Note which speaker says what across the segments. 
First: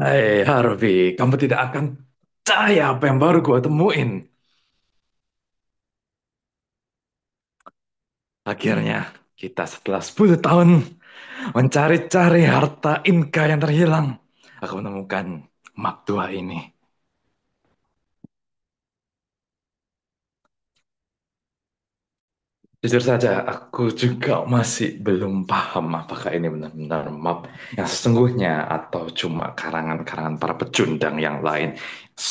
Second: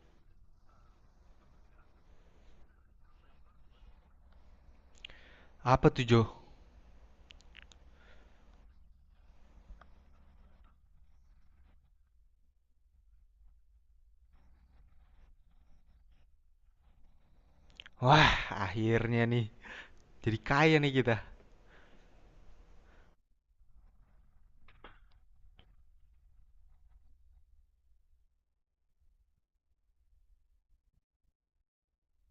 Speaker 1: Hai Harvey, kamu tidak akan percaya apa yang baru gua temuin.
Speaker 2: Apa tuh Jo?
Speaker 1: Akhirnya, kita setelah 10 tahun mencari-cari harta Inka yang terhilang, aku menemukan map tua ini.
Speaker 2: Wah, akhirnya nih. Jadi kaya nih kita.
Speaker 1: Jujur saja, aku juga masih belum paham apakah ini benar-benar map yang sesungguhnya atau cuma karangan-karangan para pecundang yang lain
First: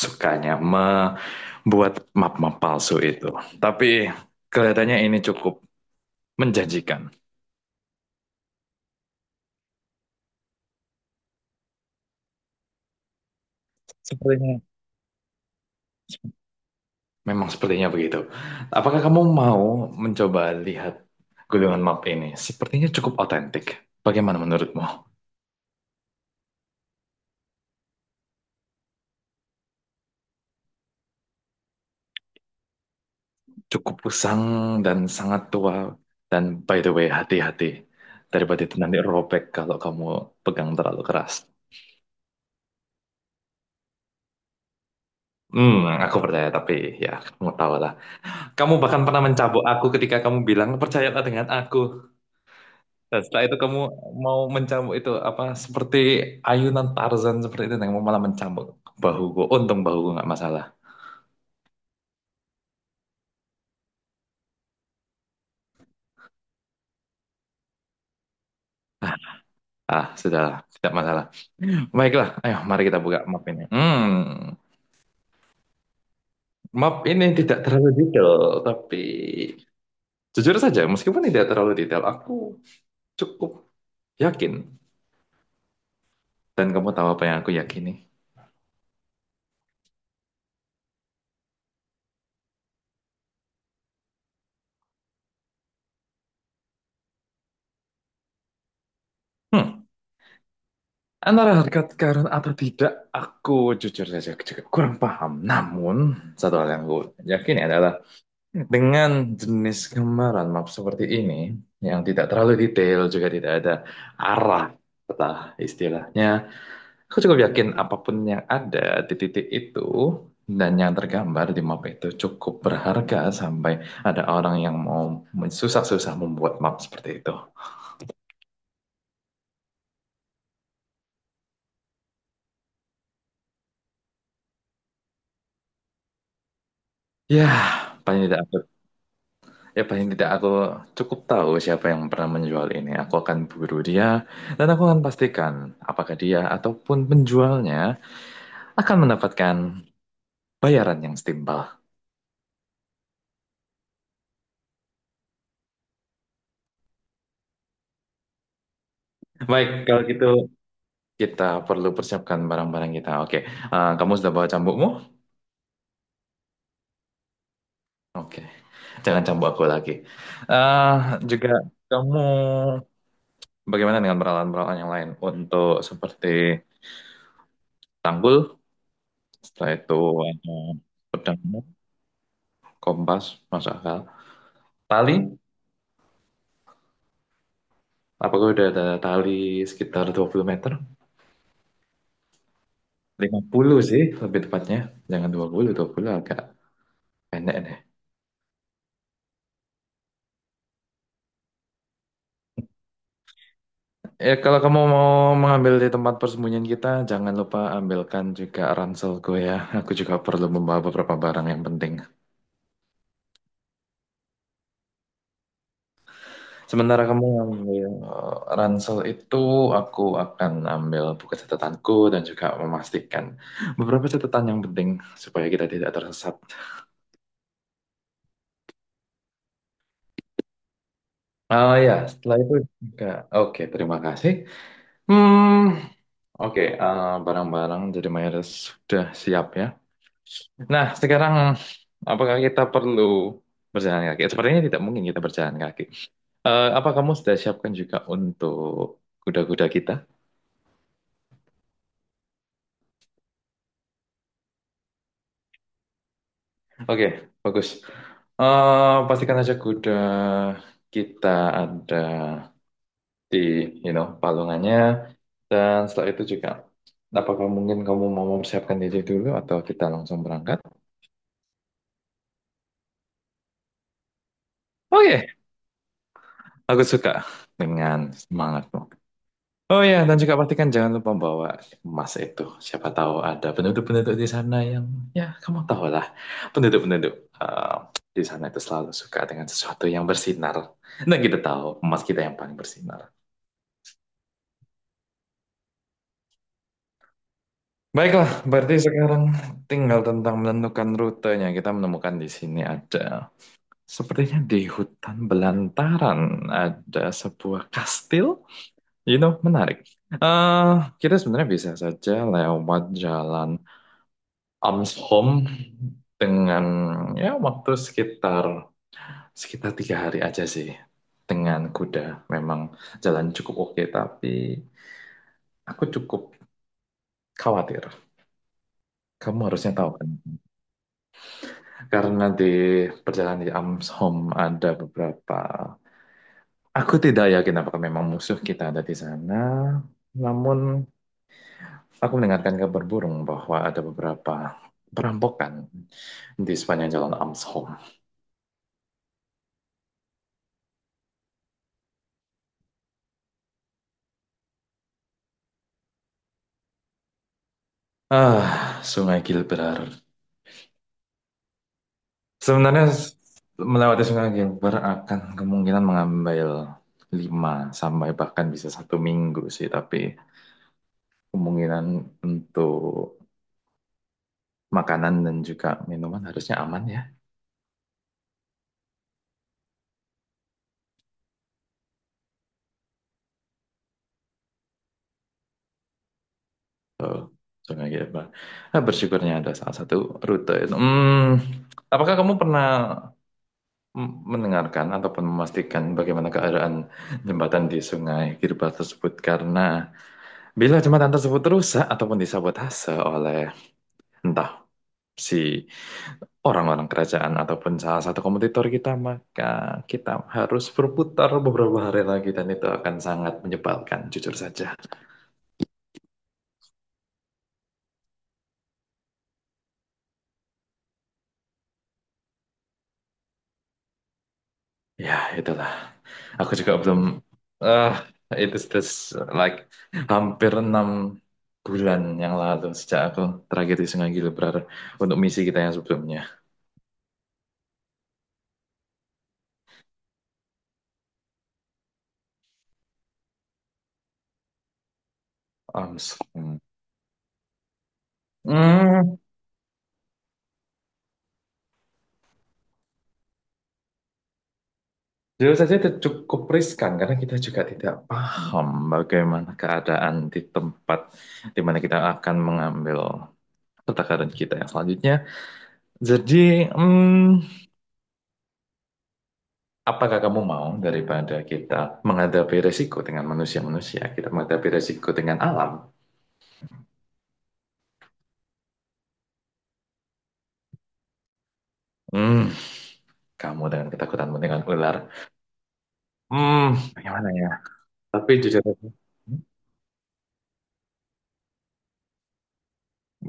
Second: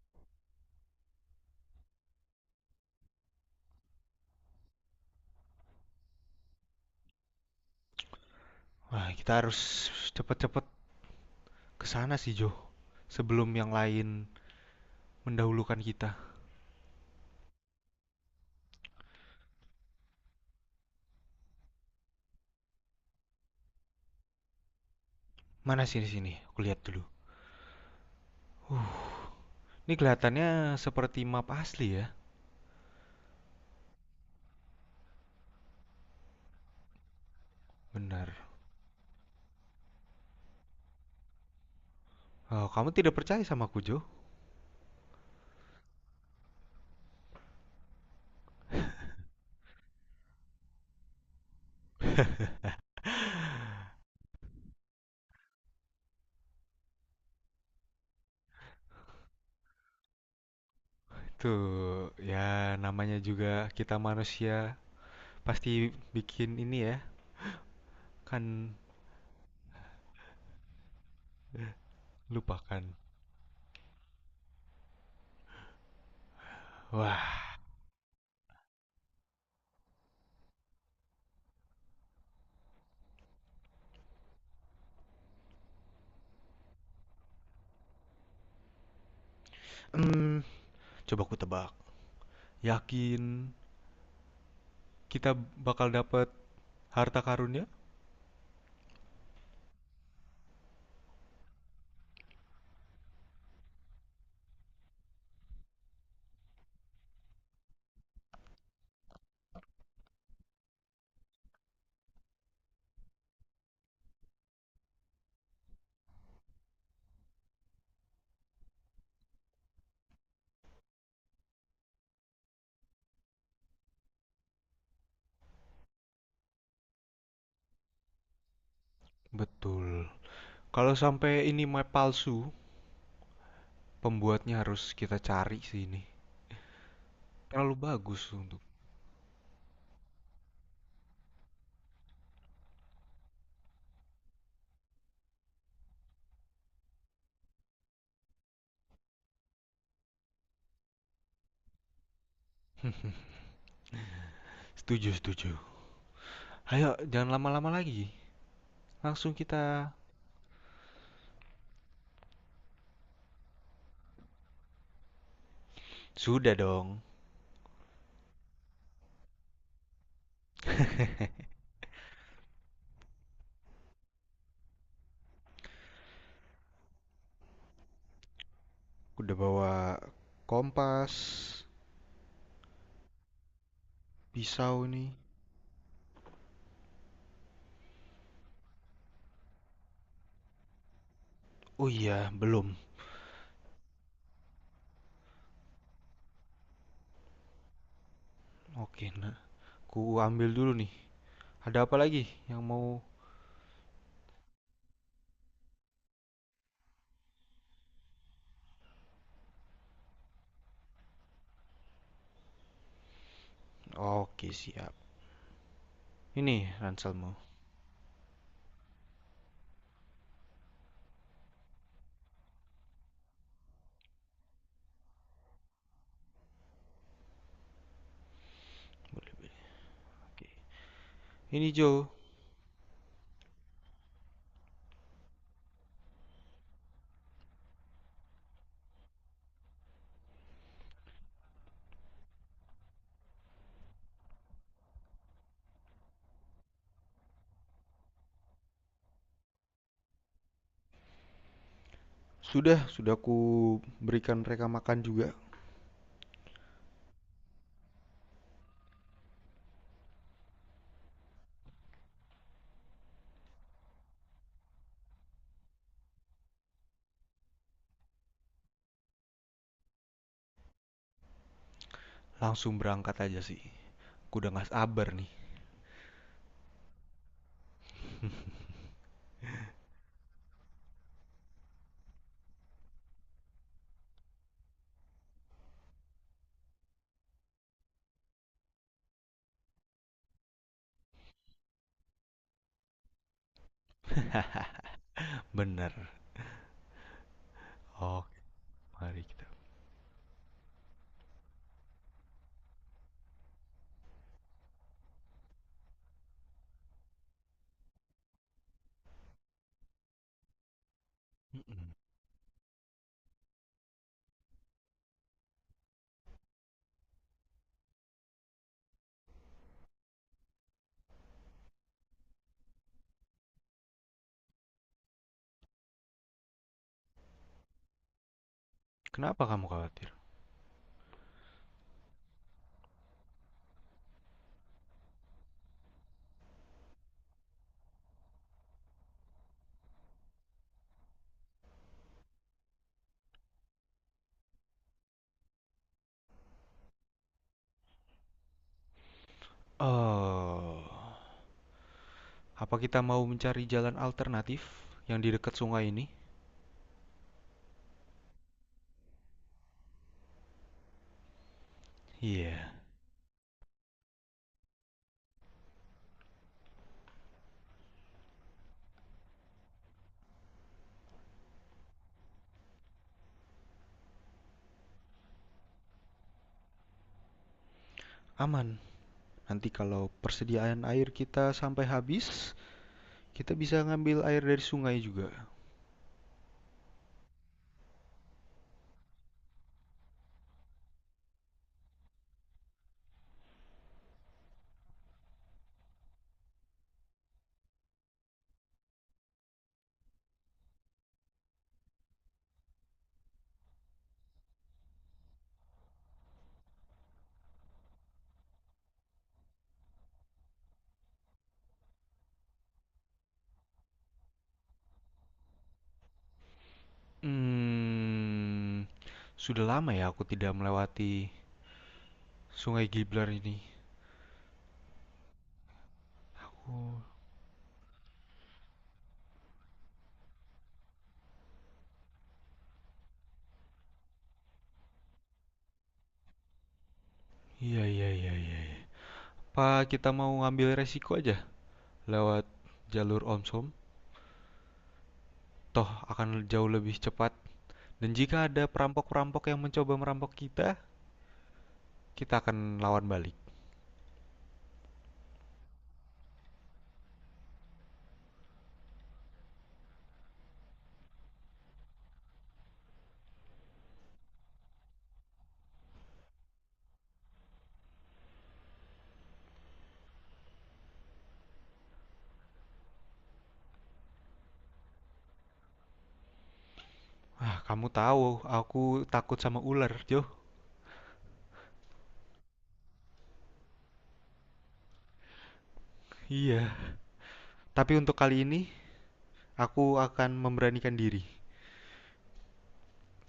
Speaker 1: sukanya membuat map-map palsu itu. Tapi kelihatannya ini cukup menjanjikan.
Speaker 2: Wah, kita harus cepet-cepet kesana sih Jo. Sebelum yang lain
Speaker 1: Sepertinya
Speaker 2: mendahulukan kita.
Speaker 1: Memang sepertinya begitu. Apakah kamu mau mencoba lihat gulungan map ini? Sepertinya cukup otentik. Bagaimana menurutmu?
Speaker 2: Mana sini sini? Aku lihat dulu. Ini kelihatannya seperti map asli ya.
Speaker 1: Cukup usang dan sangat tua. Dan by the way, hati-hati.
Speaker 2: Benar.
Speaker 1: Daripada itu nanti robek kalau kamu pegang terlalu keras.
Speaker 2: Oh, kamu tidak percaya sama aku Jo?
Speaker 1: Aku percaya, tapi ya kamu tahu lah. Kamu bahkan pernah mencabok aku ketika kamu bilang, percayalah dengan aku. Dan setelah itu kamu mau mencambuk itu apa seperti ayunan Tarzan seperti itu yang mau malah mencambuk bahuku. Untung bahuku nggak masalah.
Speaker 2: Tuh, ya namanya juga kita manusia pasti bikin ini ya. Kan
Speaker 1: Ah, sudahlah, tidak masalah. Baiklah, ayo mari
Speaker 2: lupakan.
Speaker 1: kita buka map ini. Map ini
Speaker 2: Wah,
Speaker 1: tidak terlalu detail, tapi jujur saja meskipun tidak terlalu detail, aku cukup yakin dan kamu tahu apa yang aku yakini.
Speaker 2: hmm, coba aku tebak. Yakin kita bakal dapat harta karunnya?
Speaker 1: Hmm, antara harga karun atau tidak, aku jujur saja juga kurang paham. Namun, satu hal yang aku yakini adalah dengan jenis gambaran map seperti ini, yang tidak terlalu detail, juga tidak ada arah peta istilahnya, aku cukup yakin apapun yang ada di titik itu dan yang tergambar di map itu cukup berharga sampai ada orang yang mau susah-susah membuat map seperti itu.
Speaker 2: Betul. Kalau sampai ini map palsu, pembuatnya harus kita cari sih ini.
Speaker 1: Ya,
Speaker 2: Terlalu
Speaker 1: paling
Speaker 2: bagus
Speaker 1: tidak aku,
Speaker 2: untuk.
Speaker 1: paling tidak aku cukup tahu siapa yang pernah menjual ini. Aku akan buru dia dan aku akan pastikan apakah dia ataupun penjualnya akan mendapatkan bayaran yang setimpal.
Speaker 2: Setuju, setuju. Ayo, jangan lama-lama lagi. Langsung kita.
Speaker 1: Baik, kalau gitu kita perlu persiapkan barang-barang kita. Oke. Kamu sudah bawa cambukmu?
Speaker 2: Sudah dong.
Speaker 1: Oke, jangan cambuk aku lagi. Eh juga kamu bagaimana dengan peralatan-peralatan yang lain untuk seperti tanggul,
Speaker 2: Udah
Speaker 1: setelah
Speaker 2: bawa
Speaker 1: itu ada
Speaker 2: kompas,
Speaker 1: pedangmu, kompas, masuk akal.
Speaker 2: pisau nih.
Speaker 1: Tali, apakah udah ada tali sekitar 20 meter?
Speaker 2: Oh iya, belum.
Speaker 1: 50 sih lebih tepatnya. Jangan 20, 20 agak pendek deh.
Speaker 2: Oke, nah. Ku ambil dulu nih. Ada apa lagi yang mau?
Speaker 1: Ya, kalau kamu mau mengambil di tempat persembunyian kita, jangan lupa ambilkan juga ranselku ya. Aku juga perlu membawa beberapa barang yang penting.
Speaker 2: Oke, siap. Ini
Speaker 1: Sementara kamu
Speaker 2: ranselmu.
Speaker 1: ambil ransel itu, aku akan ambil buku catatanku dan juga memastikan beberapa catatan yang penting supaya kita tidak tersesat.
Speaker 2: Oke.
Speaker 1: Oh
Speaker 2: Ini
Speaker 1: ya,
Speaker 2: Joe.
Speaker 1: setelah itu juga. Oke, terima kasih. Hmm, oke, barang-barang jadi mayoritas sudah siap ya. Nah, sekarang apakah kita perlu berjalan kaki? Sepertinya tidak mungkin kita berjalan kaki. Apa kamu sudah siapkan juga untuk kuda-kuda kita?
Speaker 2: Sudah ku berikan mereka makan juga.
Speaker 1: Oke, bagus. Pastikan saja kuda kita ada di palungannya. Dan setelah itu juga, apakah mungkin kamu mau mempersiapkan diri dulu atau kita langsung berangkat?
Speaker 2: Langsung berangkat aja sih. Aku udah nggak sabar
Speaker 1: Oke,
Speaker 2: nih.
Speaker 1: aku suka dengan semangatmu. Oh ya, dan juga pastikan jangan lupa bawa emas itu. Siapa tahu ada penduduk-penduduk di sana yang, ya kamu tahu lah, penduduk-penduduk eh, di sana itu selalu suka dengan sesuatu yang bersinar. Dan kita tahu emas kita yang paling bersinar.
Speaker 2: Bener.
Speaker 1: Baiklah,
Speaker 2: Oke,
Speaker 1: berarti
Speaker 2: mari
Speaker 1: sekarang
Speaker 2: kita.
Speaker 1: tinggal tentang menentukan rutenya. Kita menemukan di sini ada, sepertinya di hutan belantaran ada sebuah kastil. Menarik. eh kita sebenarnya bisa saja lewat jalan Ams home dengan ya waktu sekitar sekitar 3 hari aja sih dengan kuda. Memang jalan cukup oke, tapi aku cukup khawatir. Kamu
Speaker 2: Kenapa kamu
Speaker 1: harusnya tahu
Speaker 2: khawatir?
Speaker 1: kan, karena di perjalanan di Ams home ada beberapa. Aku tidak yakin apakah memang musuh kita ada di sana, namun aku mendengarkan kabar burung bahwa ada beberapa perampokan di sepanjang jalan Amshom.
Speaker 2: Oh, apa kita mau mencari jalan alternatif yang di dekat sungai ini?
Speaker 1: Ah, Sungai Gilbert.
Speaker 2: Iya, yeah,
Speaker 1: Sebenarnya melewati Sungai Gilbert akan kemungkinan mengambil 5 sampai bahkan bisa 1 minggu sih, tapi kemungkinan untuk makanan dan juga minuman harusnya aman ya.
Speaker 2: aman. Nanti kalau persediaan air kita sampai habis, kita bisa ngambil air dari sungai juga.
Speaker 1: Oh, Sungai Gilbert. Ah, bersyukurnya ada salah satu rute itu. Apakah kamu pernah mendengarkan ataupun memastikan bagaimana keadaan jembatan di Sungai Gilbert tersebut? Karena bila jembatan tersebut rusak ataupun disabotase oleh entah si orang-orang kerajaan ataupun salah satu kompetitor kita, maka kita harus berputar beberapa hari lagi dan itu akan sangat menyebalkan, jujur saja.
Speaker 2: Hmm, sudah lama ya aku tidak melewati Sungai Giblar ini.
Speaker 1: Ya, itulah. Aku juga belum,
Speaker 2: Oh,
Speaker 1: ah it is this, like, hampir 6 bulan yang lalu sejak aku tragedi Sungai Gilbrar untuk misi kita yang sebelumnya.
Speaker 2: iya iya iya iya. Apa kita mau ngambil resiko aja? Lewat jalur Omsom, toh
Speaker 1: Um, s-
Speaker 2: akan
Speaker 1: hmm.
Speaker 2: jauh lebih cepat. Dan jika ada
Speaker 1: Hmm,
Speaker 2: perampok-perampok yang mencoba merampok kita, kita akan lawan balik.
Speaker 1: jujur saja itu cukup riskan karena kita juga tidak paham bagaimana keadaan di tempat di mana kita akan mengambil pertakaran kita yang selanjutnya. Jadi, apakah kamu mau daripada kita menghadapi resiko dengan manusia-manusia, kita menghadapi resiko dengan alam?
Speaker 2: Ah, kamu tahu, aku takut sama ular, Jo.
Speaker 1: Hmm, kamu dengan ketakutanmu dengan ular.
Speaker 2: Iya.
Speaker 1: Bagaimana ya?
Speaker 2: Tapi untuk
Speaker 1: Tapi
Speaker 2: kali ini,
Speaker 1: jujur, Hmm,
Speaker 2: aku akan memberanikan diri.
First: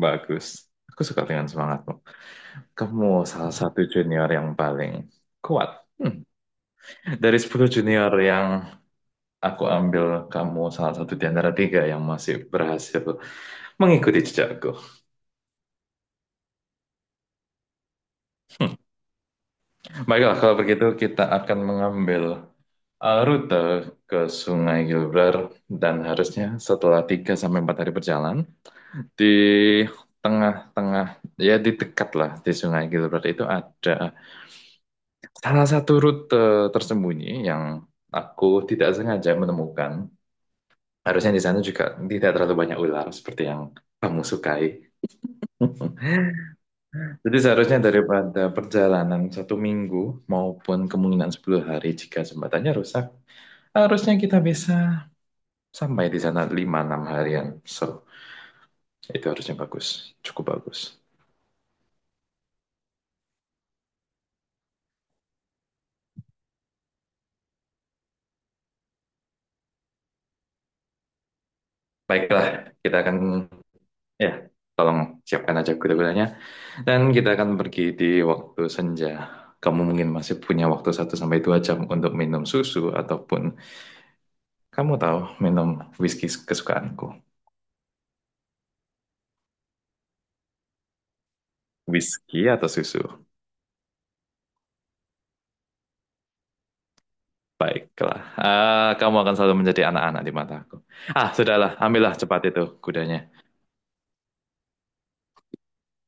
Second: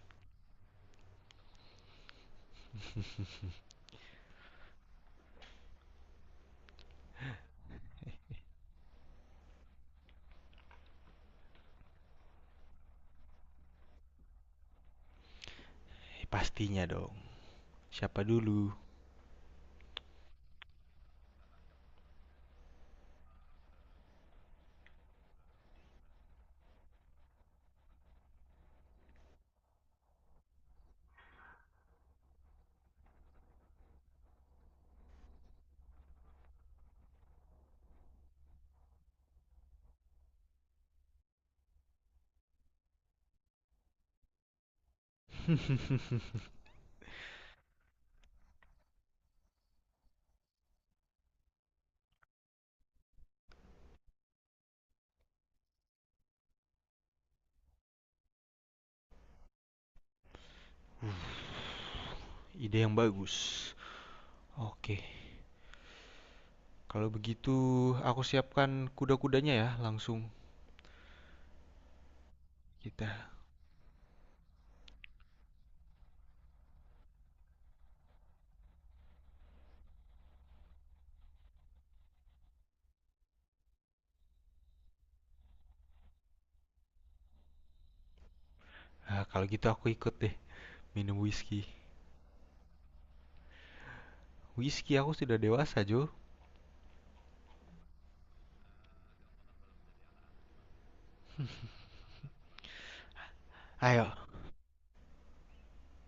Speaker 1: bagus. Aku suka dengan semangatmu. Kamu salah satu junior yang paling kuat. Hmm. Dari 10 junior yang aku ambil, kamu salah satu di antara tiga yang masih berhasil mengikuti jejakku.
Speaker 2: Pastinya dong. Siapa dulu?
Speaker 1: Baiklah, kalau begitu kita akan mengambil rute ke Sungai Gilbrar dan harusnya setelah 3 sampai 4 hari berjalan di tengah-tengah ya di dekat lah di Sungai Gilbrar itu ada salah satu rute tersembunyi yang aku tidak sengaja menemukan. Harusnya di sana juga tidak terlalu banyak ular seperti yang kamu sukai. Jadi seharusnya daripada perjalanan 1 minggu maupun kemungkinan 10 hari jika jembatannya rusak, harusnya kita bisa sampai di sana 5 6 harian. So, itu harusnya bagus. Cukup bagus.
Speaker 2: Ide yang bagus. Oke. Kalau begitu, aku siapkan kuda-kudanya ya, langsung
Speaker 1: Baiklah, kita akan
Speaker 2: kita.
Speaker 1: ya tolong siapkan aja kuda-kudanya. Dan kita akan pergi di waktu senja. Kamu mungkin masih punya waktu 1 sampai 2 jam untuk minum susu ataupun kamu tahu minum whisky kesukaanku.
Speaker 2: Ah, kalau gitu aku ikut deh, minum whisky.
Speaker 1: Whisky atau susu?
Speaker 2: Whisky aku sudah dewasa, Jo.
Speaker 1: Baiklah. Ah, kamu akan selalu menjadi anak-anak di mataku. Ah, sudahlah. Ambillah cepat itu kudanya.
Speaker 2: Ayo,